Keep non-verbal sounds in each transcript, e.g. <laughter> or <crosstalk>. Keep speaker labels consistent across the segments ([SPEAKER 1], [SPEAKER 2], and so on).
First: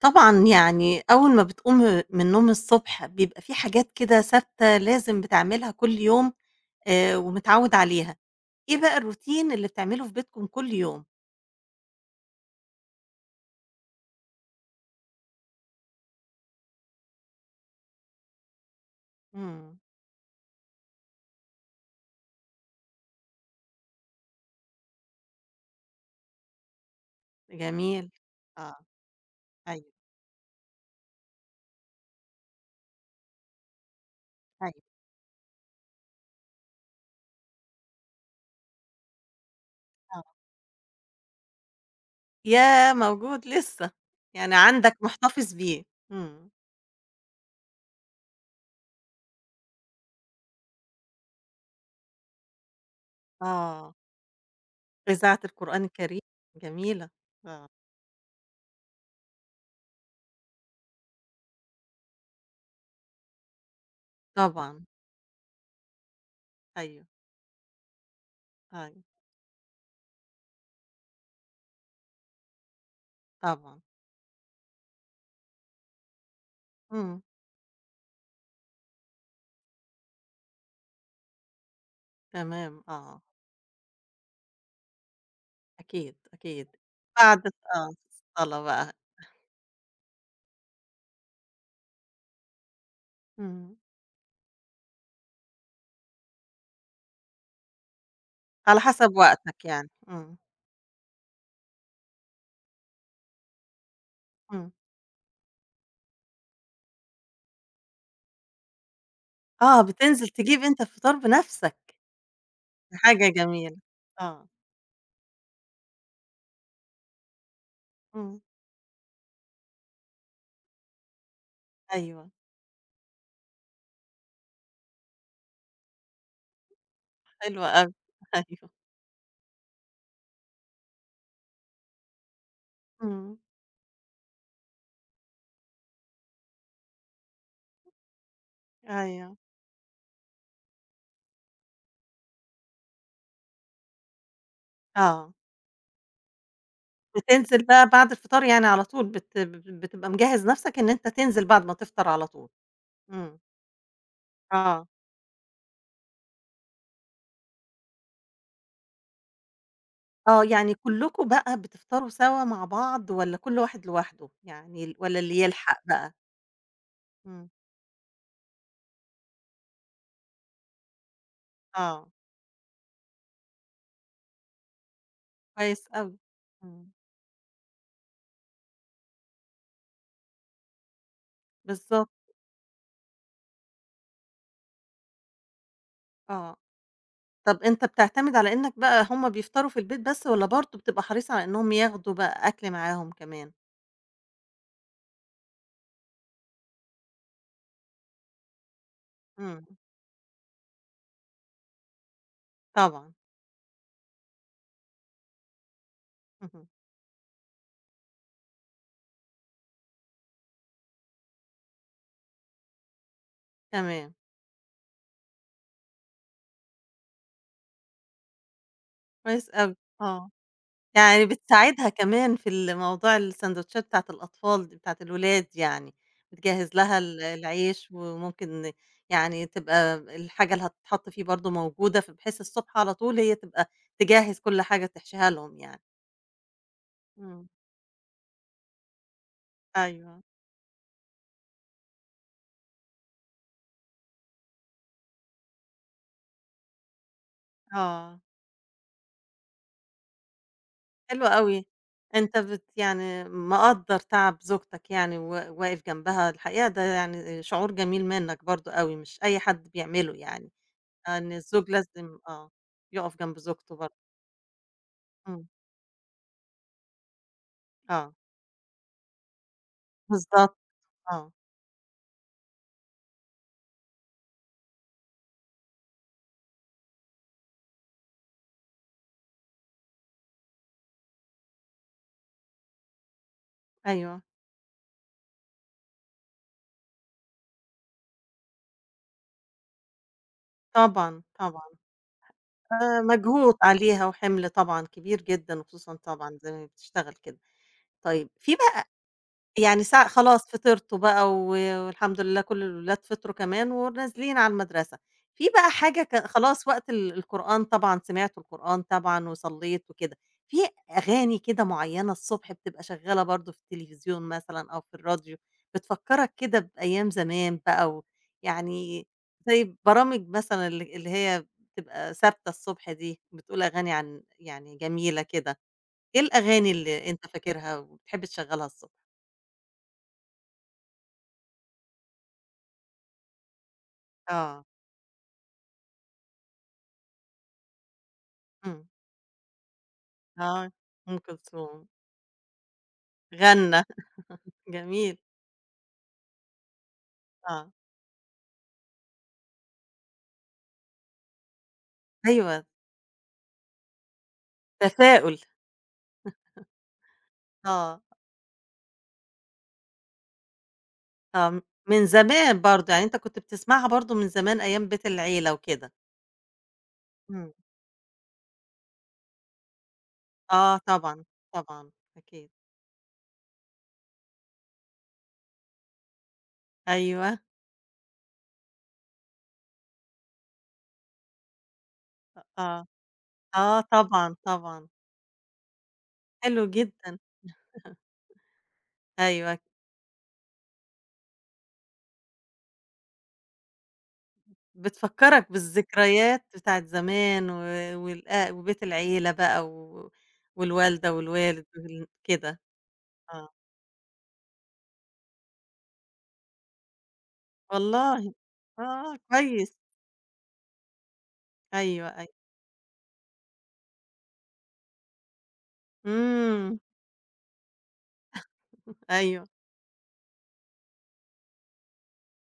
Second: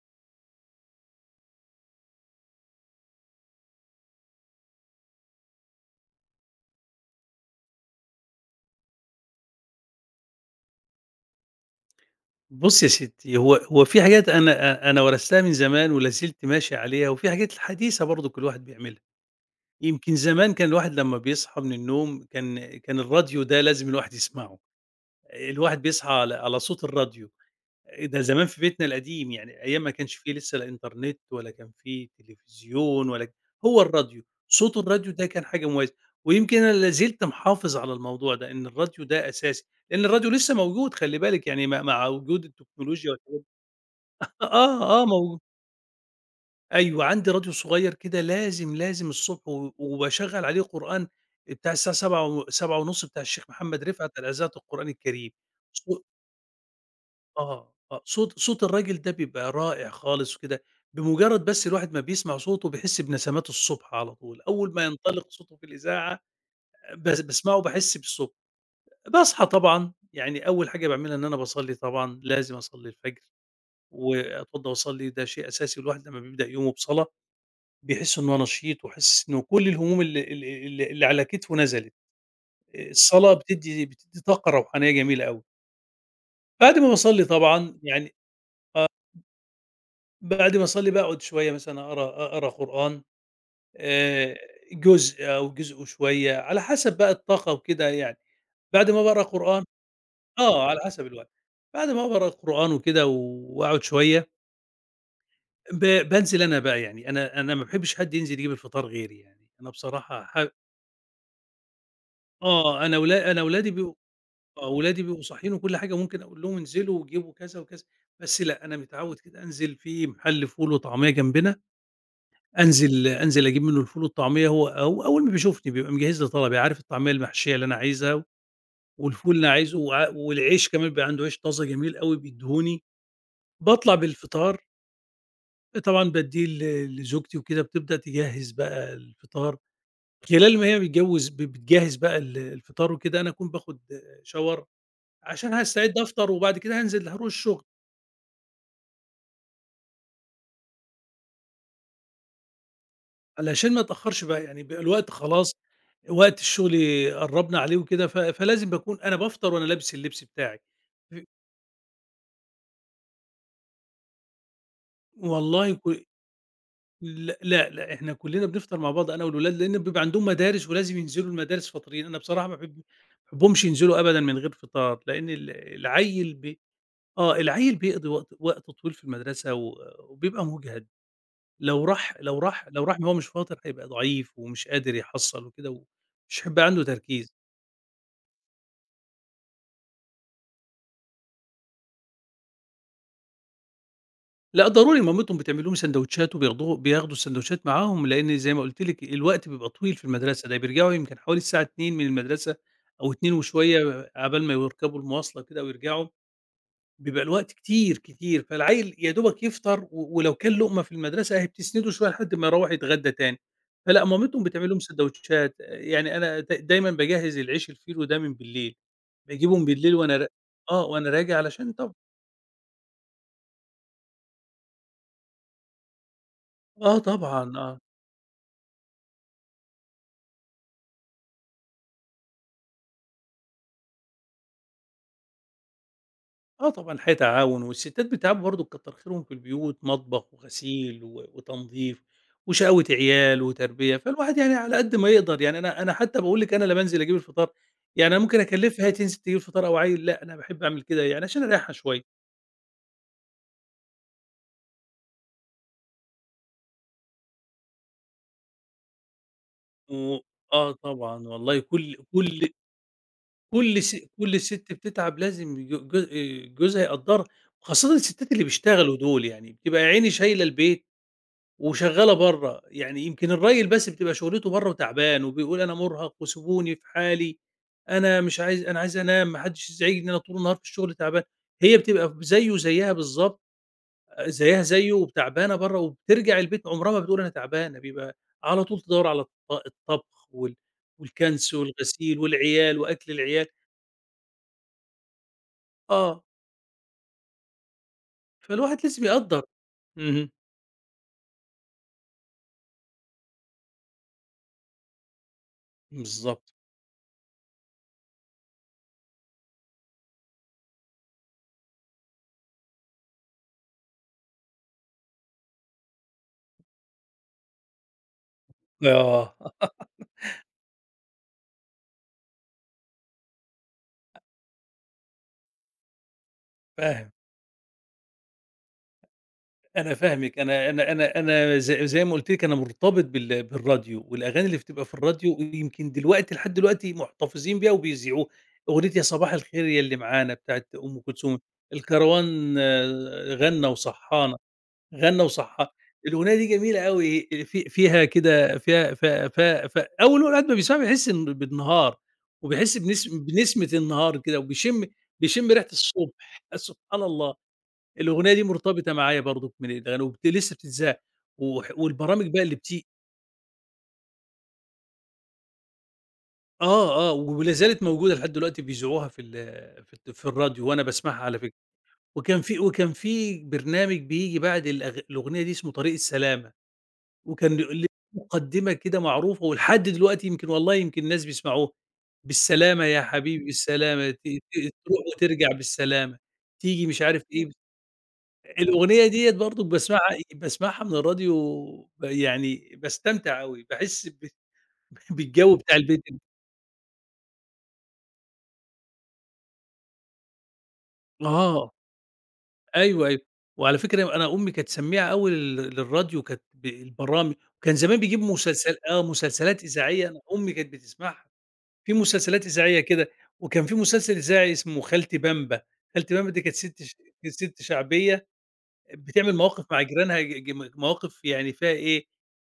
[SPEAKER 1] طبعًا، يعني أول ما بتقوم من النوم الصبح بيبقى في حاجات كده ثابتة لازم بتعملها كل يوم ومتعوّد عليها، إيه بقى الروتين اللي بتعمله في بيتكم كل يوم؟
[SPEAKER 2] بُصّي يا ستّي، هو في حاجات أنا ورثتها من زمان ولا زلت ماشي عليها، وفي حاجات حديثة برضُك الواحد بيعملها.
[SPEAKER 1] إمم،
[SPEAKER 2] يمكن زمان كان الواحد لمّا بيصحى من النوم كان الراديو ده لازم الواحد يسمعه، الواحد بيصحى على صوت الراديو،
[SPEAKER 1] جميل،
[SPEAKER 2] ده زمان في
[SPEAKER 1] آه،
[SPEAKER 2] بيتنا القديم يعني أيام ما
[SPEAKER 1] أيوه،
[SPEAKER 2] كانش في لسه لا إنترنت ولا كان في تلفزيون ولا هو الراديو، صوت
[SPEAKER 1] أيوه،
[SPEAKER 2] الراديو ده كان حاجة مميزة، ويمكن أنا لا زلت محافظ على الموضوع ده، إن الراديو ده أساسي، لإن
[SPEAKER 1] آه،
[SPEAKER 2] الراديو لسه موجود خلّي بالِك يعني مع وجود
[SPEAKER 1] ياه!
[SPEAKER 2] التكنولوجيا
[SPEAKER 1] موجود لسه، يعني
[SPEAKER 2] آه،
[SPEAKER 1] عندك
[SPEAKER 2] آه،
[SPEAKER 1] محتفظ بيه، إمم،
[SPEAKER 2] أيوه، عندي راديو صغير كده لازم، لازم الصبح و وباشغّل عليه قرآن بتاع الساعة 07:00 و 07:30 بتاع الشيخ محمد
[SPEAKER 1] آه،
[SPEAKER 2] رفعت على إذاعة القرآن الكريم.
[SPEAKER 1] إذاعة القرآن
[SPEAKER 2] صو
[SPEAKER 1] الكريم جميلة، آه،
[SPEAKER 2] آه، آه، صوت الراجل ده بيبقى رائع خالص وكده، بمجرّد بس الواحد ما بيسمع صوته بيحس بنسمات الصبح على طول، أول
[SPEAKER 1] طبعًا،
[SPEAKER 2] ما ينطلق صوته في الإذاعة
[SPEAKER 1] أيوه،
[SPEAKER 2] باسمعه باحس بالصبح.
[SPEAKER 1] أيوه،
[SPEAKER 2] باصحى طبعًا، يعني أول حاجة باعملها إن أنا باصلّي طبعًا، لازم أصلّي الفجر
[SPEAKER 1] طبعًا،
[SPEAKER 2] وأتوضّى وأصلّي، ده شيء أساسي الواحد لمّا بيبدأ يومه بصلاة.
[SPEAKER 1] إمم،
[SPEAKER 2] بيحس إن هو نشيط وحاسس إنه كل الهموم ال ال ال اللي على كتفه نزلت،
[SPEAKER 1] تمام، آه،
[SPEAKER 2] الصلاة بتدّي طاقة روحانية جميلة أوي،
[SPEAKER 1] أكيد، أكيد،
[SPEAKER 2] بعد ما باصلّي
[SPEAKER 1] بعد
[SPEAKER 2] طبعًا
[SPEAKER 1] آه،
[SPEAKER 2] يعني
[SPEAKER 1] الصلاة بقى.
[SPEAKER 2] بعد ما أصلّي باقعد شوية مثلًا أقرا قرآن
[SPEAKER 1] إمم،
[SPEAKER 2] آآ، جزء أو جزء وشوية على حسب بقى الطاقة وكده يعني،
[SPEAKER 1] على
[SPEAKER 2] بعد ما
[SPEAKER 1] حسب
[SPEAKER 2] باقرا قرآن
[SPEAKER 1] وقتك يعني، إمم،
[SPEAKER 2] آه، على حسب الوقت، بعد ما باقرا قرآن وكده وأقعد شوية
[SPEAKER 1] إمم،
[SPEAKER 2] بانزل أنا بقى يعني، أنا ما باحبش حد ينزل يجيب الفطار غيري يعني، أنا
[SPEAKER 1] آه،
[SPEAKER 2] بصراحة
[SPEAKER 1] بتنزل تجيب أنت الفطار بنفسك،
[SPEAKER 2] آه،
[SPEAKER 1] دي
[SPEAKER 2] أنا
[SPEAKER 1] حاجة
[SPEAKER 2] ولا أنا ولادي
[SPEAKER 1] جميلة،
[SPEAKER 2] بيبقوا
[SPEAKER 1] آه،
[SPEAKER 2] آه، ولادي بيبقوا صاحيين وكل حاجة، ممكن أقول لهم انزلوا وجيبوا كذا وكذا،
[SPEAKER 1] إمم،
[SPEAKER 2] بس لأ، أنا متعوّد كده أنزل في محل فول وطعمية جنبنا،
[SPEAKER 1] أيوه،
[SPEAKER 2] أنزل أجيب منه الفول والطعمية، هو أول ما بيشوفني بيبقى مجهّز لي طلبي، عارف الطعمية المحشية
[SPEAKER 1] حلو
[SPEAKER 2] اللي أنا
[SPEAKER 1] أوي،
[SPEAKER 2] عايزها
[SPEAKER 1] <laughs> أيوه،
[SPEAKER 2] والفول اللي أنا عايزه والعيش كمان بيبقى عنده عيش طازة جميل أوي بيدّيهوني،
[SPEAKER 1] إمم،
[SPEAKER 2] باطلع بالفطار طبعًا بادّيه لزوجتي وكده، بتبدأ تجهّز بقى
[SPEAKER 1] أيوه،
[SPEAKER 2] الفطار، خلال ما هي بتجوّز ب بتجهّز بقى الفطار وكده، أنا أكون باخُد shower
[SPEAKER 1] آه،
[SPEAKER 2] عشان هاستعد أفطر وبعد كده هانزل هاروح
[SPEAKER 1] بتنزل
[SPEAKER 2] الشغل.
[SPEAKER 1] بقى بعد الفطار يعني على طول بتبقى مجهّز نفسك إن أنت تنزل بعد ما تفطر على طول، إمم،
[SPEAKER 2] علشان ما اتأخّرش بقى، يعني بيبقى
[SPEAKER 1] آه،
[SPEAKER 2] الوقت خلاص وقت الشغل قرّبنا عليه وكده، ف فلازم باكون أنا بافطر وأنا لابس اللبس
[SPEAKER 1] آه،
[SPEAKER 2] بتاعي.
[SPEAKER 1] يعني
[SPEAKER 2] ف
[SPEAKER 1] كلّكم بقى بتفطروا سوا مع بعض والّا كل واحد لوحده؟ يعني والّا اللي
[SPEAKER 2] والله
[SPEAKER 1] يلحق
[SPEAKER 2] ك
[SPEAKER 1] بقى؟
[SPEAKER 2] لأ،
[SPEAKER 1] إمم،
[SPEAKER 2] لأ، لأ، إحنا كُلّنا بنفطر مع بعض أنا والولاد، لإن بيبقى عندهم مدارس ولازم ينزلوا المدارس فاطرين،
[SPEAKER 1] آه،
[SPEAKER 2] أنا بصراحة ما باحب ما باحبهمش ينزلوا أبدًا من غير فطار، لإن
[SPEAKER 1] كويس أوي،
[SPEAKER 2] العيّل
[SPEAKER 1] إمم،
[SPEAKER 2] آه، العيّل بيقضي وقت طويل في المدرسة و وبيبقى مُجهَد،
[SPEAKER 1] بالضبط،
[SPEAKER 2] لو راح وهو مش فاطر هيبقى ضعيف ومش قادر يحصّل وكده، ومش
[SPEAKER 1] آه.
[SPEAKER 2] هيبقى عنده تركيز.
[SPEAKER 1] طب أنت بتعتمد على إنك بقى هُم بيفطروا في البيت بس والّا برضه بتبقى حريص على إنهم ياخدوا بقى أكل معاهم كمان؟
[SPEAKER 2] لأ ضروري مامتهم بتعمل لهم ساندوتشات بياخدوا الساندوتشات معاهم، لإن زي ما قُلت لِك الوقت
[SPEAKER 1] إمم،
[SPEAKER 2] بيبقى طويل في المدرسة، ده بيرجعوا يمكن حوالي الساعة 14:00 من المدرسة
[SPEAKER 1] طبعًا،
[SPEAKER 2] أو 14:00 وشوية عقبال ما يركبوا المواصلة كده ويرجعوا،
[SPEAKER 1] اهم،
[SPEAKER 2] بيبقى الوقت كتير، كتير، فالعيل يا دوبك يفطر ولو كان لقمة في المدرسة أهي بتسنده شوية لحد ما يروّح يتغدى تاني، فلأ
[SPEAKER 1] تمام،
[SPEAKER 2] مامتهم بتعمل لهم ساندوتشات، يعني أنا دايمًا باجهّز العيش الفينو ده من بالليل،
[SPEAKER 1] كويس
[SPEAKER 2] باجيبه من
[SPEAKER 1] أوي،
[SPEAKER 2] بالليل وأنا ر
[SPEAKER 1] آه،
[SPEAKER 2] آه، وأنا
[SPEAKER 1] يعني
[SPEAKER 2] راجع علشان
[SPEAKER 1] بتساعدها كمان في موضوع الساندوتشات بتاعة الأطفال دي، بتاعة الولاد يعني، بتجهّز لها
[SPEAKER 2] آه طبعًا، آه.
[SPEAKER 1] العيش وممكن يعني تبقى الحاجة اللي هتتحط فيه برضه موجودة، فبحيث الصبح على طول هي تبقى تجهّز كل حاجة تحشيها لهم يعني،
[SPEAKER 2] آه طبعًا الحقيقة
[SPEAKER 1] إمم،
[SPEAKER 2] تعاون، والستات بيتعبوا برضه كتّر خيرهم في البيوت،
[SPEAKER 1] أيوه،
[SPEAKER 2] مطبخ وغسيل وتنضيف وشقاوة عيال وتربية، فالواحد يعني على قد ما يقدر، يعني أنا حتى باقول لِك أنا لا بانزل أجيب الفطار، يعني
[SPEAKER 1] آه.
[SPEAKER 2] أنا ممكن أكلّفها هي تنزل تجيب الفطار أو عيّل، لأ أنا باحب أعمل كده يعني
[SPEAKER 1] حلو
[SPEAKER 2] عشان
[SPEAKER 1] أوي.
[SPEAKER 2] أريّحها شوية.
[SPEAKER 1] أنت يعني مقدّر تعب زوجتك يعني واقف جنبها، الحقيقة ده يعني شعور جميل منّك برضه أوي، مش أي حد بيعمله
[SPEAKER 2] و
[SPEAKER 1] يعني،
[SPEAKER 2] آه طبعًا،
[SPEAKER 1] إن
[SPEAKER 2] والله
[SPEAKER 1] الزوج
[SPEAKER 2] كل
[SPEAKER 1] لازم آه،
[SPEAKER 2] كل
[SPEAKER 1] يقف جنب زوجته
[SPEAKER 2] كل س
[SPEAKER 1] برضه.
[SPEAKER 2] كل ست بتتعب
[SPEAKER 1] إمم،
[SPEAKER 2] لازم ج ج جوزها يقدّرها، وخاصةً
[SPEAKER 1] آه،
[SPEAKER 2] الستات اللي بيشتغلوا دول، يعني بتبقى يا عيني شايلة
[SPEAKER 1] بالضبط،
[SPEAKER 2] البيت
[SPEAKER 1] آه،
[SPEAKER 2] وشغّالة برّه، يعني يمكن الراجل بس بتبقى شُغلته برّه وتعبان وبيقول أنا مُرهَق وسيبوني في حالي، أنا عايز أنام، ما حدّش يزعجني، أنا طول النهار في الشغل تعبان، هي بتبقى زيه زيّها بالضبط،
[SPEAKER 1] أيوه،
[SPEAKER 2] زيّها زيه وتعبانة برّه وبترجع البيت عُمرها ما بتقول أنا تعبانة، بيبقى على طول تدوّر على الطبخ
[SPEAKER 1] طبعًا،
[SPEAKER 2] والكَنْس
[SPEAKER 1] طبعًا،
[SPEAKER 2] والغسيل والعيال وأكل العيال،
[SPEAKER 1] فمجهود عليها وحِمل طبعًا كبير جدًا وخصوصًا
[SPEAKER 2] آه،
[SPEAKER 1] طبعًا زي ما بتشتغل كده. طيب في
[SPEAKER 2] فالواحد
[SPEAKER 1] بقى
[SPEAKER 2] لازم يقدّر.
[SPEAKER 1] يعني
[SPEAKER 2] اهم،
[SPEAKER 1] خلاص فطرتوا بقى والحمد لله كل الولاد فطروا كمان ونازلين على المدرسة. في بقى حاجة
[SPEAKER 2] بالضبط،
[SPEAKER 1] خلاص وقت القرآن طبعًا سمعتوا القرآن طبعًا وصلّيت وكده، في أغاني كده معيّنة الصبح بتبقى شغّالة برضه في التلفزيون مثلًا أو في الراديو، بتفكّرك كده بأيام زمان بقى و يعني
[SPEAKER 2] آه،
[SPEAKER 1] زي برامج مثلًا اللي هي بتبقى ثابتة الصبح دي، بتقول أغاني عن يعني جميلة كده، إيه الأغاني اللي
[SPEAKER 2] فاهم.
[SPEAKER 1] أنت فاكرها وبتحب تشغّلها الصبح؟
[SPEAKER 2] أنا فاهمِك، أنا أنا أنا أنا ز زي ما قُلت لِك أنا مرتبط بالراديو، والأغاني اللي
[SPEAKER 1] آه.
[SPEAKER 2] بتبقى في الراديو يمكن دلوقتي لحد دلوقتي محتفظين بيها وبيذيعوها،
[SPEAKER 1] إمم.
[SPEAKER 2] أغنية يا صباح الخير يا اللي معانا بتاعة
[SPEAKER 1] آه،
[SPEAKER 2] أم
[SPEAKER 1] أم
[SPEAKER 2] كلثوم،
[SPEAKER 1] كلثوم،
[SPEAKER 2] الكروان آه، غنّى
[SPEAKER 1] غنّى،
[SPEAKER 2] وصحّانا،
[SPEAKER 1] جميل،
[SPEAKER 2] غنّى وصحّا الأغنية دي جميلة أوي، في
[SPEAKER 1] آه.
[SPEAKER 2] فيها كده فيها ف ف ف أول الواحد ما بيسمعها بيحس إن بالنهار،
[SPEAKER 1] أيوه،
[SPEAKER 2] وبيحس بنسمة النهار كده، وبيشم
[SPEAKER 1] تفاؤل،
[SPEAKER 2] ريحة الصبح، <laughs> سبحان الله.
[SPEAKER 1] آه،
[SPEAKER 2] الأغنية دي مرتبطة معايا برضُك من الأغاني لسه بتتذاع،
[SPEAKER 1] آه، من
[SPEAKER 2] والبرامج بقى اللي
[SPEAKER 1] زمان
[SPEAKER 2] بتيجي
[SPEAKER 1] برضه، يعني أنت كنت بتسمعها برضه من زمان أيام بيت العيلة وكده.
[SPEAKER 2] آه، آه،
[SPEAKER 1] إمم.
[SPEAKER 2] ولا زالت موجودة لحد دلوقتي بيذاعوها في الراديو
[SPEAKER 1] آه
[SPEAKER 2] وأنا باسمعها
[SPEAKER 1] طبعًا،
[SPEAKER 2] على فكرة،
[SPEAKER 1] طبعًا، أكيد.
[SPEAKER 2] وكان في برنامج بييجي بعد الأغنية دي اسمه طريق السلامة،
[SPEAKER 1] أيوه،
[SPEAKER 2] وكان ليه مقدمة كده معروفة ولحد دلوقتي يمكن والله يمكن ناس بيسمعوها،
[SPEAKER 1] آه،
[SPEAKER 2] بالسلامة يا حبيبي
[SPEAKER 1] آه
[SPEAKER 2] بالسلامة ت
[SPEAKER 1] طبعًا،
[SPEAKER 2] ت
[SPEAKER 1] طبعًا،
[SPEAKER 2] تروح وترجع بالسلامة،
[SPEAKER 1] حلو
[SPEAKER 2] تيجي مش
[SPEAKER 1] جدًا،
[SPEAKER 2] عارف إيه الأغنية ديّة
[SPEAKER 1] أيوه،
[SPEAKER 2] برضه باسمعها من الراديو يعني باستمتع أوي، باحس ب <laughs>
[SPEAKER 1] بتفكّرك
[SPEAKER 2] بالجو بتاع البيت
[SPEAKER 1] بالذكريات بتاعة زمان و وبيت العيلة بقى والوالدة والوالد
[SPEAKER 2] آه،
[SPEAKER 1] كده،
[SPEAKER 2] أيوه، أيوه.
[SPEAKER 1] آه،
[SPEAKER 2] وعلى فكرة أنا أمي كانت سميعة أوي للراديو كانت بالبرامج وكان زمان بيجيب
[SPEAKER 1] والله!
[SPEAKER 2] آه،
[SPEAKER 1] آه،
[SPEAKER 2] مسلسلات
[SPEAKER 1] كويس.
[SPEAKER 2] إذاعية أنا أمي كانت بتسمعها، في
[SPEAKER 1] أيوه، أيوه.
[SPEAKER 2] مسلسلات إذاعية كده، وكان في مسلسل إذاعي اسمه خالتي بامبا، خالتي بامبا دي
[SPEAKER 1] إمم،
[SPEAKER 2] كانت سِت شعبية بتعمل
[SPEAKER 1] أيوه،
[SPEAKER 2] مواقف مع جيرانها ج ج مواقف يعني فيها إيه،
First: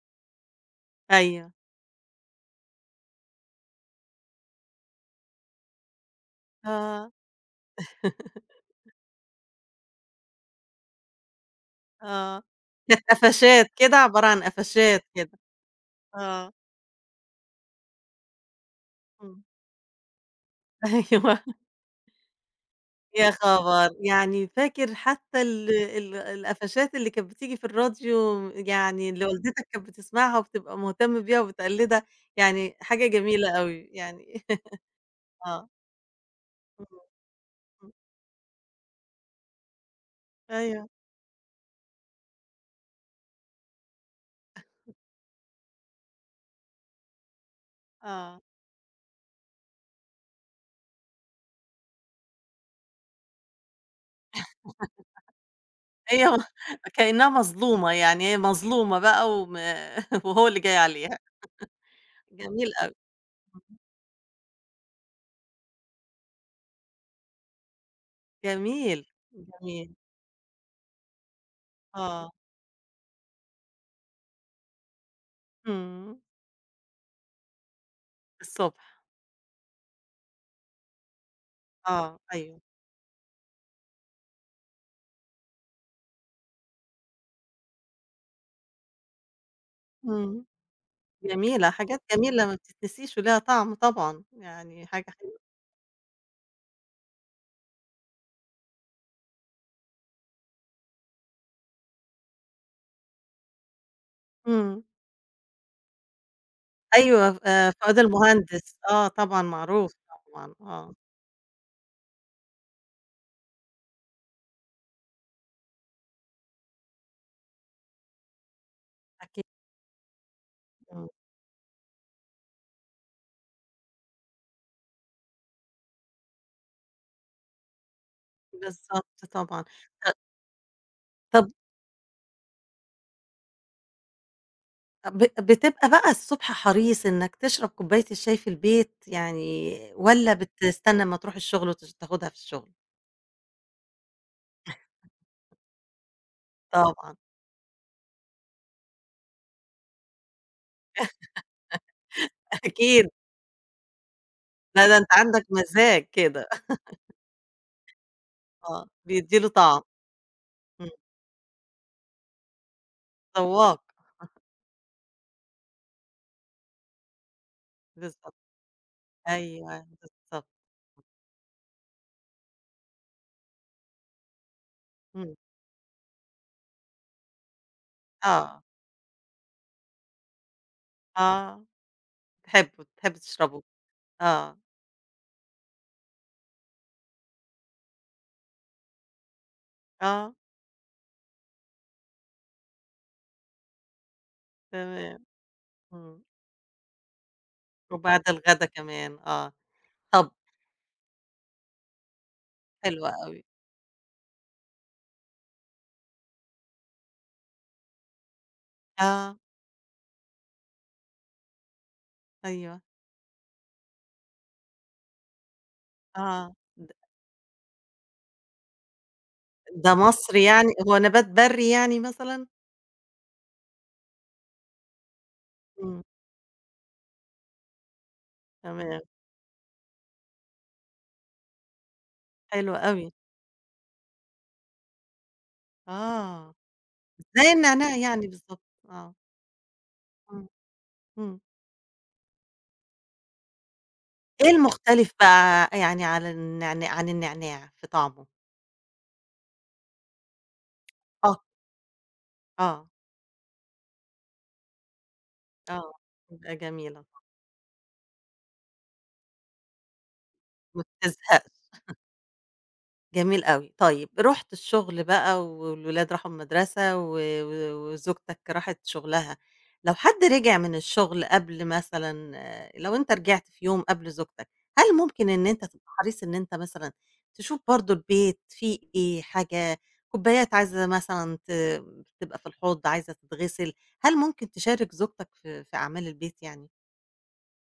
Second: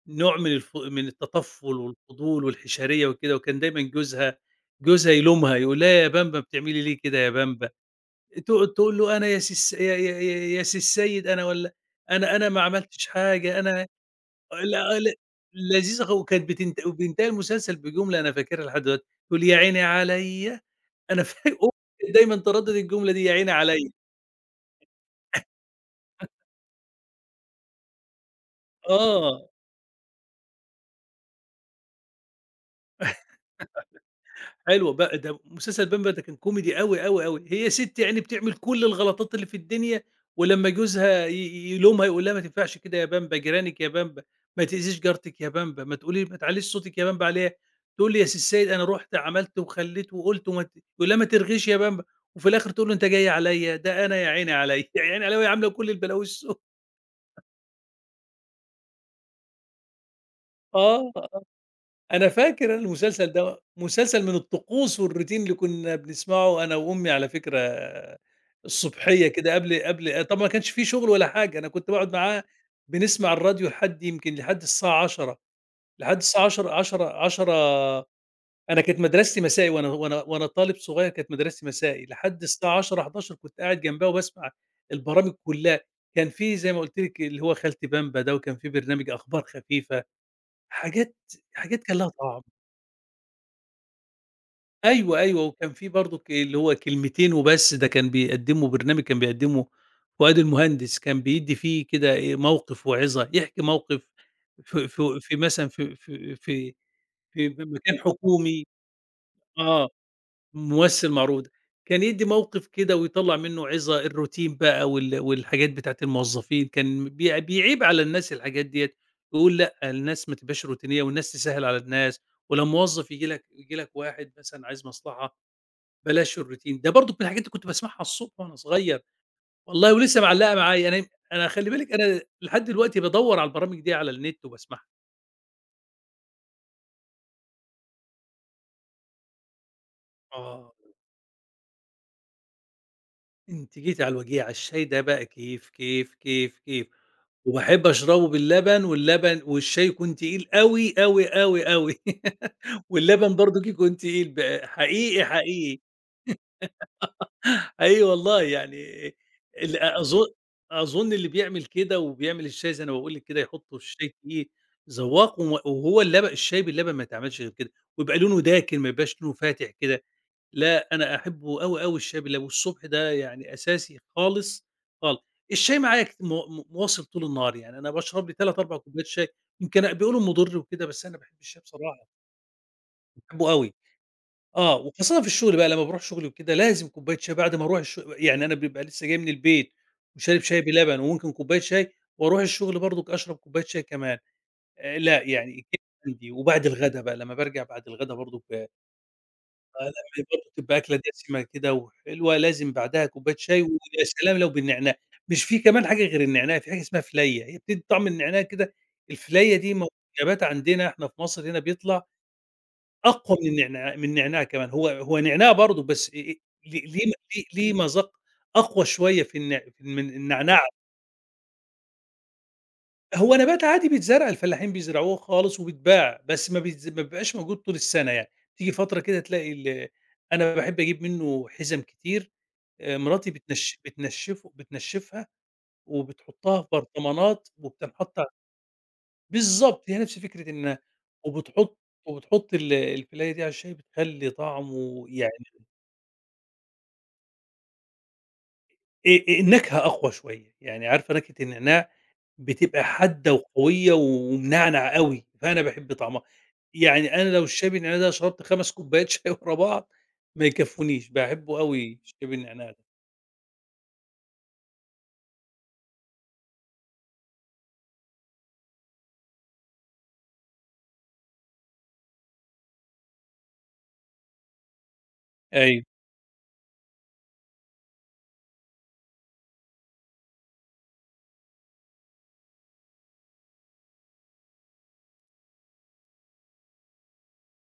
[SPEAKER 2] نوع من
[SPEAKER 1] أيوه.
[SPEAKER 2] التطفُّل والفضول والحشرية وكده، وكان دايمًا جوزها يلومها، يقول لها: «يا بمبة بتعملي ليه
[SPEAKER 1] آه،
[SPEAKER 2] كده يا بمبة؟»
[SPEAKER 1] <laughs>
[SPEAKER 2] تقعد تقول له: «أنا يا سي السيد أنا والّا أنا
[SPEAKER 1] آه.
[SPEAKER 2] أنا ما
[SPEAKER 1] كانت
[SPEAKER 2] عملتش حاجة،
[SPEAKER 1] قفشات
[SPEAKER 2] أنا»
[SPEAKER 1] كده، عبارة عن
[SPEAKER 2] لا
[SPEAKER 1] قفشات
[SPEAKER 2] ل
[SPEAKER 1] كده.
[SPEAKER 2] لذيذة وكانت
[SPEAKER 1] آه،
[SPEAKER 2] بتنت وبينتهي المسلسل بجملة أنا فاكرها لحد دلوقتي،
[SPEAKER 1] إمم.
[SPEAKER 2] تقول: «يا عيني عليّا»
[SPEAKER 1] <laughs>
[SPEAKER 2] أنا
[SPEAKER 1] أيوه،
[SPEAKER 2] فا أمي كانت <laughs> دايمًا تردد الجملة دي،
[SPEAKER 1] يا
[SPEAKER 2] «يا عيني
[SPEAKER 1] خبر!
[SPEAKER 2] عليّا.»
[SPEAKER 1] يعني فاكر حتى ال القفشات اللي كانت بتيجي في الراديو يعني اللي
[SPEAKER 2] آه.
[SPEAKER 1] والدتك كانت بتسمعها وبتبقى مهتم بيها وبتقلّدها، يعني حاجة جميلة أوي يعني
[SPEAKER 2] حلو بقى ده
[SPEAKER 1] <laughs> آه،
[SPEAKER 2] مسلسل بامبا ده كان كوميدي
[SPEAKER 1] إمم،
[SPEAKER 2] أوي، أوي، أوي. هي
[SPEAKER 1] إمم.
[SPEAKER 2] ست يعني بتعمل كل الغلطات اللي في الدنيا، ولمّا
[SPEAKER 1] أيوه،
[SPEAKER 2] جوزها يلومها يقول لها: «ما تنفعش كده يا بامبا، جيرانِك يا بامبا، ما تأذيش جارتِك يا بامبا، ما تقولي ما تعليش صوتِك يا بامبا عليها.» تقول لي: «يا سي
[SPEAKER 1] آه.
[SPEAKER 2] السيد أنا رُحت عملت وخلّيت وقُلت.» وما ت يقول لها: «ما ترغيش يا بامبا.» وفي الآخر تقول له: «أنت جاي عليّا، ده أنا يا عيني عليّا.» <laughs> يا عيني عليّا وهي عاملة كل البلاوي
[SPEAKER 1] هي
[SPEAKER 2] السو
[SPEAKER 1] <laughs> كإنها مظلومة، يعني هي مظلومة بقى <laughs> وهو اللي جاي
[SPEAKER 2] آه.
[SPEAKER 1] عليها.
[SPEAKER 2] أنا فاكر
[SPEAKER 1] جميل
[SPEAKER 2] أنا
[SPEAKER 1] أوي،
[SPEAKER 2] المسلسل ده، مسلسل من الطقوس والروتين اللي كنا بنسمعه أنا وأمي على فكرة
[SPEAKER 1] جميل،
[SPEAKER 2] الصبحية كده قبل
[SPEAKER 1] جميل،
[SPEAKER 2] قبل طبعًا ما كانش في شغل ولا حاجة، أنا كنت باقعد
[SPEAKER 1] آه،
[SPEAKER 2] معاها بنسمع الراديو لحد يمكن لحد الساعة 22:00
[SPEAKER 1] إمم،
[SPEAKER 2] لحد الساعة 22:00 22:00 22:00 أنا كانت
[SPEAKER 1] الصبح،
[SPEAKER 2] مدرستي مسائي وأنا طالب صغير كانت مدرستي مسائي،
[SPEAKER 1] آه،
[SPEAKER 2] لحد
[SPEAKER 1] أيوه،
[SPEAKER 2] الساعة 22:00 23:00 كنت قاعد جنبها وباسمع البرامج كلها، كان في زي ما قلت لِك اللي هو خالتي بامبا ده، وكان في برنامج أخبار خفيفة،
[SPEAKER 1] إمم،
[SPEAKER 2] حاجات
[SPEAKER 1] جميلة،
[SPEAKER 2] حاجات كان
[SPEAKER 1] حاجات
[SPEAKER 2] لها طعم.
[SPEAKER 1] جميلة ما بتتنسيش وليها طعم طبعًا، يعني حاجة
[SPEAKER 2] أيوه،
[SPEAKER 1] حلوة،
[SPEAKER 2] أيوه، وكان في برضُك اللي هو كلمتين وبس، ده كان بيقدّمه برنامج كان بيقدّمه فؤاد المهندس، كان بيدّي فيه كده إيه، موقف وعِظة، يحكي موقف
[SPEAKER 1] إمم،
[SPEAKER 2] في
[SPEAKER 1] أيوه،
[SPEAKER 2] في
[SPEAKER 1] فؤاد
[SPEAKER 2] مكان حكومي
[SPEAKER 1] المهندس، آه، طبعًا
[SPEAKER 2] آه،
[SPEAKER 1] معروف طبعًا، آه،
[SPEAKER 2] ممثّل معروف ده، كان يدّي موقف كده ويطلّع منّه عِظة، الروتين بقى والحاجات بتاعة الموظفين، كان بيعيب على الناس الحاجات ديّة،
[SPEAKER 1] أكيد.
[SPEAKER 2] يقول لأ، الناس ما تبقاش روتينية
[SPEAKER 1] إمم،
[SPEAKER 2] والناس تسهّل على الناس، ولمّا موظف ييجي لك واحد مثلًا عايز مصلحة بلاش الروتين، ده برضك من الحاجات اللي كنت باسمعها الصبح وأنا صغير،
[SPEAKER 1] بالضبط طبعًا،
[SPEAKER 2] والله
[SPEAKER 1] ط
[SPEAKER 2] ولسه معلقة معايا، أنا
[SPEAKER 1] طب
[SPEAKER 2] خلّي بالِك أنا لحد دلوقتي بادوّر على البرامج دي على النت وباسمعها.
[SPEAKER 1] بتبقى بقى الصبح حريص إنك تشرب كوباية الشاي في البيت يعني والّا
[SPEAKER 2] آه،
[SPEAKER 1] بتستنى أمّا تروح الشغل تاخدها في الشغل؟
[SPEAKER 2] أنتِ جيتِ على الوجيعة، الشاي ده بقى كيف، كيف، كيف، كيف،
[SPEAKER 1] طبعًا،
[SPEAKER 2] وباحب أشربه باللبن واللبن والشاي يكون تقيل أوي، أوي، أوي، أوي
[SPEAKER 1] <laughs>
[SPEAKER 2] <laughs>
[SPEAKER 1] أكيد.
[SPEAKER 2] واللبن برضك يكون تقيل بقى،
[SPEAKER 1] لا ده أنت
[SPEAKER 2] حقيقي،
[SPEAKER 1] عندك
[SPEAKER 2] حقيقي.
[SPEAKER 1] مزاج كده، <laughs>
[SPEAKER 2] أيوه والله
[SPEAKER 1] آه،
[SPEAKER 2] يعني
[SPEAKER 1] بيدّي له طعم،
[SPEAKER 2] أظن
[SPEAKER 1] إمم،
[SPEAKER 2] أظن اللي بيعمل كده وبيعمل الشاي زي أنا باقول لِك كده يحطوا
[SPEAKER 1] ذواق،
[SPEAKER 2] الشاي فيه زواق وهو اللبن الشاي باللبن ما يتعملش غير كده، ويبقى
[SPEAKER 1] بالضبط،
[SPEAKER 2] لونه داكن ما يبقاش لونه فاتح
[SPEAKER 1] أيوه
[SPEAKER 2] كده،
[SPEAKER 1] بالضبط،
[SPEAKER 2] لا أنا أحبه أوي، أوي الشاي باللبن، والصبح ده يعني أساسي خالص، خالص.
[SPEAKER 1] إمم،
[SPEAKER 2] الشاي معايا كت مو م مواصل طول النهار، يعني أنا باشرب لي 3،
[SPEAKER 1] آه،
[SPEAKER 2] 4 كوبايات شاي، يمكن بيقولوا مضر وكده بس أنا باحب الشاي
[SPEAKER 1] آه،
[SPEAKER 2] بصراحة،
[SPEAKER 1] تحبه، تحب
[SPEAKER 2] باحبه
[SPEAKER 1] تشربه،
[SPEAKER 2] أوي.
[SPEAKER 1] آه،
[SPEAKER 2] آه، وخاصةً في الشغل بقى لمّا باروح شغلي وكده لازم كوباية شاي بعد ما أروح يعني أنا بيبقى لسه جاي من البيت
[SPEAKER 1] آه،
[SPEAKER 2] وشارب شاي بلبن وممكن كوباية شاي وأروح الشغل برضك أشرب كوباية شاي كمان، لأ
[SPEAKER 1] تمام،
[SPEAKER 2] يعني كده
[SPEAKER 1] إمم،
[SPEAKER 2] عندي، وبعد الغدا بقى لمّا بارجع بعد الغدا
[SPEAKER 1] وبعد
[SPEAKER 2] برضك
[SPEAKER 1] الغدا كمان، آه،
[SPEAKER 2] لمّا
[SPEAKER 1] طَب
[SPEAKER 2] برضه تبقى أكلة دسمة كده وحلوة لازم
[SPEAKER 1] حلو
[SPEAKER 2] بعدها كوباية
[SPEAKER 1] أوي،
[SPEAKER 2] شاي ويا سلام لو بالنعناع، مش في كمان حاجة غير النعناع، في حاجة اسمها فليّة، هي بتدّي طعم النعناع كده،
[SPEAKER 1] آه،
[SPEAKER 2] الفليّة دي موجبات عندنا إحنا في مصر هنا بيطلع
[SPEAKER 1] أيوه،
[SPEAKER 2] أقوى من النعناع كمان، هو نعناع برضه بس
[SPEAKER 1] آه،
[SPEAKER 2] ليه ليه مذاق أقوى شوية في
[SPEAKER 1] ده
[SPEAKER 2] من
[SPEAKER 1] مصري
[SPEAKER 2] النعناع،
[SPEAKER 1] يعني، هو نبات بري يعني مثلًا؟
[SPEAKER 2] هو نبات عادي بيتزرع، الفلاحين بيزرعوه خالص
[SPEAKER 1] إمم،
[SPEAKER 2] وبيتباع، بس ما بيبقاش موجود طول السنة يعني، تيجي فترة
[SPEAKER 1] تمام،
[SPEAKER 2] كده تلاقي أنا باحب أجيب منه حِزَم كتير،
[SPEAKER 1] حلو أوي،
[SPEAKER 2] مراتي بتنشّفها
[SPEAKER 1] آه،
[SPEAKER 2] وبتحطها في برطمانات
[SPEAKER 1] زي النعناع
[SPEAKER 2] وبتنحط ع
[SPEAKER 1] يعني بالضبط، آه،
[SPEAKER 2] بالضبط، هي نفس
[SPEAKER 1] إمم،
[SPEAKER 2] فكرة إن
[SPEAKER 1] إمم.
[SPEAKER 2] وبتحط وبتحط الفلاية دي على الشاي بتخلّي
[SPEAKER 1] إيه
[SPEAKER 2] طعمه
[SPEAKER 1] المختلف
[SPEAKER 2] يعني
[SPEAKER 1] بقى يعني على النعناع عن النعناع في طعمه؟
[SPEAKER 2] النكهة أقوى شوية، يعني عارفة
[SPEAKER 1] آه.
[SPEAKER 2] نكهة النعناع بتبقى
[SPEAKER 1] آه،
[SPEAKER 2] حادة وقوية ومنعنع أوي، فأنا
[SPEAKER 1] آه،
[SPEAKER 2] باحب طعمها،
[SPEAKER 1] بيبقى جميلة
[SPEAKER 2] يعني أنا لو الشاي بالنعناع ده شربت 5 كوبايات <laughs> شاي ورا بعض ما
[SPEAKER 1] ما
[SPEAKER 2] يكفونيش، باحبه
[SPEAKER 1] بتزهقش.
[SPEAKER 2] أوي شاي بالنعناع ده.
[SPEAKER 1] جميل أوي. طيب رُحت الشغل بقى والولاد راحوا المدرسة و و وزوجتك راحت شغلها، لو حد رجع من الشغل قبل مثلًا آه، لو أنت رجعت في يوم قبل زوجتك، هل ممكن إن أنت
[SPEAKER 2] أيوه.
[SPEAKER 1] تبقى حريص إن أنت مثلًا تشوف برضه البيت فيه إيه، حاجة كوبايات عايزة مثلًا تبقى في الحوض عايزة تتغسل، هل ممكن تشارك زوجتك في أعمال البيت يعني؟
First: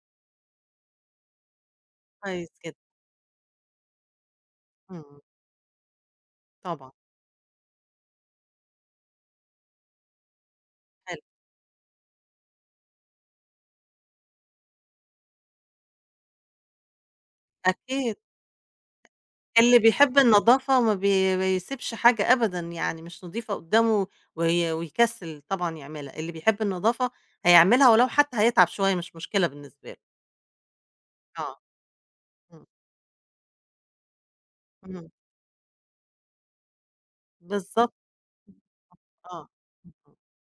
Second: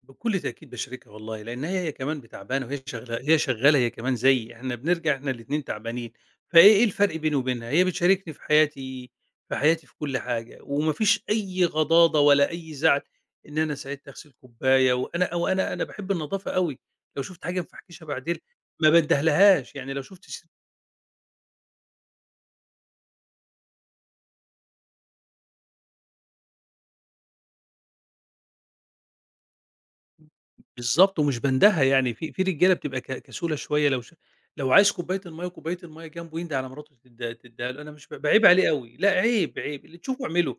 [SPEAKER 2] بكل تأكيد باشاركها والله، لإن هي كمان
[SPEAKER 1] كويس
[SPEAKER 2] تعبانة
[SPEAKER 1] جدًا،
[SPEAKER 2] وهي شغلا هي شغالة هي كمان زيي، إحنا
[SPEAKER 1] إمم،
[SPEAKER 2] بنرجع إحنا الاتنين تعبانين، إيه
[SPEAKER 1] طبعًا،
[SPEAKER 2] الفرق بيني وبينها؟ هي بتشاركني في حياتي في كل حاجة، وما
[SPEAKER 1] حلو،
[SPEAKER 2] فيش أي غضاضة ولا أي زعل إن أنا ساعدت أغسل كوباية، وأنا وأنا أنا باحب النضافة أوي، لو شُفت حاجة ما انفعكشها
[SPEAKER 1] أكيد.
[SPEAKER 2] بعدين ما بادّهلهاش،
[SPEAKER 1] اللي
[SPEAKER 2] يعني لو
[SPEAKER 1] بيحب
[SPEAKER 2] شُفت
[SPEAKER 1] النضافة ما بيسيبش حاجة أبدًا، يعني مش نضيفة قدّامه ويكسّل طبعًا يعملها، اللي بيحب النضافة هيعملها ولو حتى هيتعب شوية مش مشكلة بالنسبة له،
[SPEAKER 2] بالضبط، ومش
[SPEAKER 1] آه،
[SPEAKER 2] باندهها يعني في في
[SPEAKER 1] إمم،
[SPEAKER 2] رجالة بتبقى كسولة شوية لو عايز
[SPEAKER 1] إمم،
[SPEAKER 2] كوباية المَيّة وكوباية المَيّة جنبه يندهى على مراته تدّيها له، أنا
[SPEAKER 1] بالضبط
[SPEAKER 2] مش باعيب عليه أوي، لأ
[SPEAKER 1] آه، اهم،
[SPEAKER 2] عيب، عيب، اللي
[SPEAKER 1] إمم،
[SPEAKER 2] تشوفه اعمله،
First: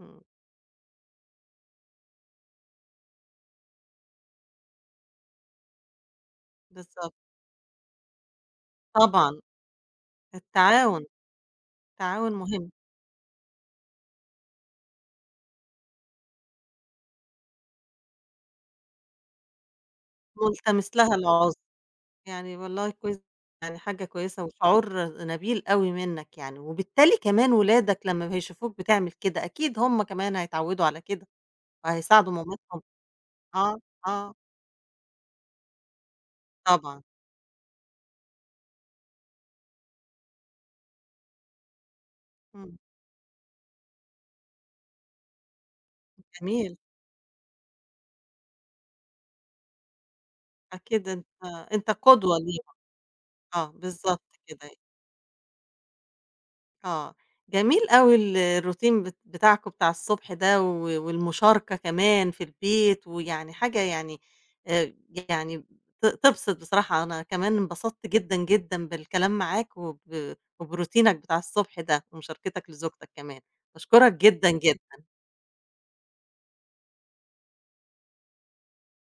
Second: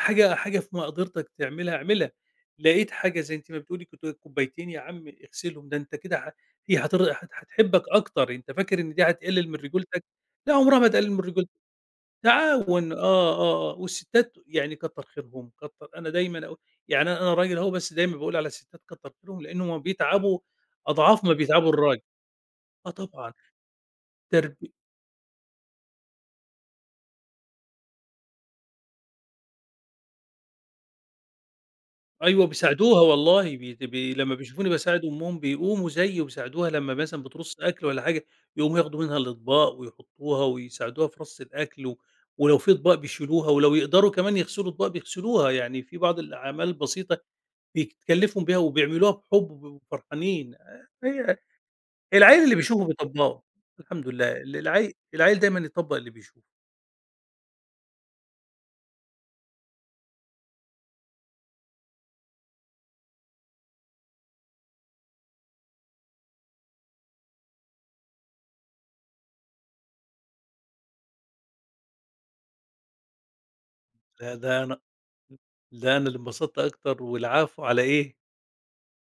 [SPEAKER 1] إمم.
[SPEAKER 2] حاجة في مقدرتك تعملها اعملها، لقيت حاجة زي أنتِ ما بتقولي كوبايتين يا عم اغسلهم، ده أنت كده هي هتر
[SPEAKER 1] بالضبط،
[SPEAKER 2] هت هتحبك أكتر، أنت فاكر إن دي
[SPEAKER 1] طبعًا
[SPEAKER 2] هتقلل من رجولتك؟ لأ عمرها ما
[SPEAKER 1] التعاون،
[SPEAKER 2] هتقلل من رجولتك.
[SPEAKER 1] التعاون مهم،
[SPEAKER 2] تعاون آه، آه، آه، والستّات يعني كتّر خيرهم، أنا دايمًا أقول يعني أنا راجل أهو بس دايمًا باقول على الستّات كتّر خيرهم، لإنهم بيتعبوا
[SPEAKER 1] ملتمس لها
[SPEAKER 2] أضعاف ما
[SPEAKER 1] العذر،
[SPEAKER 2] بيتعبوا الراجل،
[SPEAKER 1] يعني والله
[SPEAKER 2] آه
[SPEAKER 1] كويس
[SPEAKER 2] طبعًا،
[SPEAKER 1] يعني حاجة كويسة
[SPEAKER 2] ترب
[SPEAKER 1] وشعور نبيل أوي منّك يعني، وبالتالي كمان ولادك لمّا هيشوفوك بتعمل كده أكيد هُم كمان هيتعودوا على كده، وهيساعدوا
[SPEAKER 2] أيوه
[SPEAKER 1] مامتهم
[SPEAKER 2] بيساعدوها والله
[SPEAKER 1] آه،
[SPEAKER 2] بيت بي
[SPEAKER 1] آه،
[SPEAKER 2] لمّا بيشوفوني باساعد أمهم بيقوموا زيي وبيساعدوها لمّا
[SPEAKER 1] طبعًا،
[SPEAKER 2] مثلًا بترُص أكل والّا حاجة، يقوموا ياخدوا منها الأطباق ويحطّوها ويساعدوها في رص الأكل ولو في
[SPEAKER 1] إمم،
[SPEAKER 2] أطباق بيشيلوها، ولو يقدروا كمان يغسلوا أطباق بيغسلوها، يعني في بعض الأعمال
[SPEAKER 1] جميل،
[SPEAKER 2] البسيطة بيكلّفهم بيها وبيعملوها بحُب وبيبقوا فرحانين،
[SPEAKER 1] أكيد أنت
[SPEAKER 2] هي
[SPEAKER 1] أنت قدوة
[SPEAKER 2] العيّل اللي
[SPEAKER 1] ليهم،
[SPEAKER 2] بيشوفه بيطبّقه،
[SPEAKER 1] آه،
[SPEAKER 2] الحمد
[SPEAKER 1] بالضبط
[SPEAKER 2] لله ال
[SPEAKER 1] كده،
[SPEAKER 2] العيّل العيّل دايمًا يطبّق اللي بيشوفه.
[SPEAKER 1] آه، جميل أوي الروتين بتاعكم بتاع الصبح ده والمشاركة كمان في البيت، ويعني حاجة يعني آآ، يعني تبسط بصراحة، أنا كمان انبسطت جدًا، جدًا بالكلام معاك وبروتينك بتاع الصبح ده، ومشاركتك لزوجتك كمان، باشكرك
[SPEAKER 2] لا
[SPEAKER 1] جدًا،
[SPEAKER 2] ده أنا
[SPEAKER 1] جدًا.
[SPEAKER 2] ده أنا اللي انبسطت أكتر، والعفو على إيه؟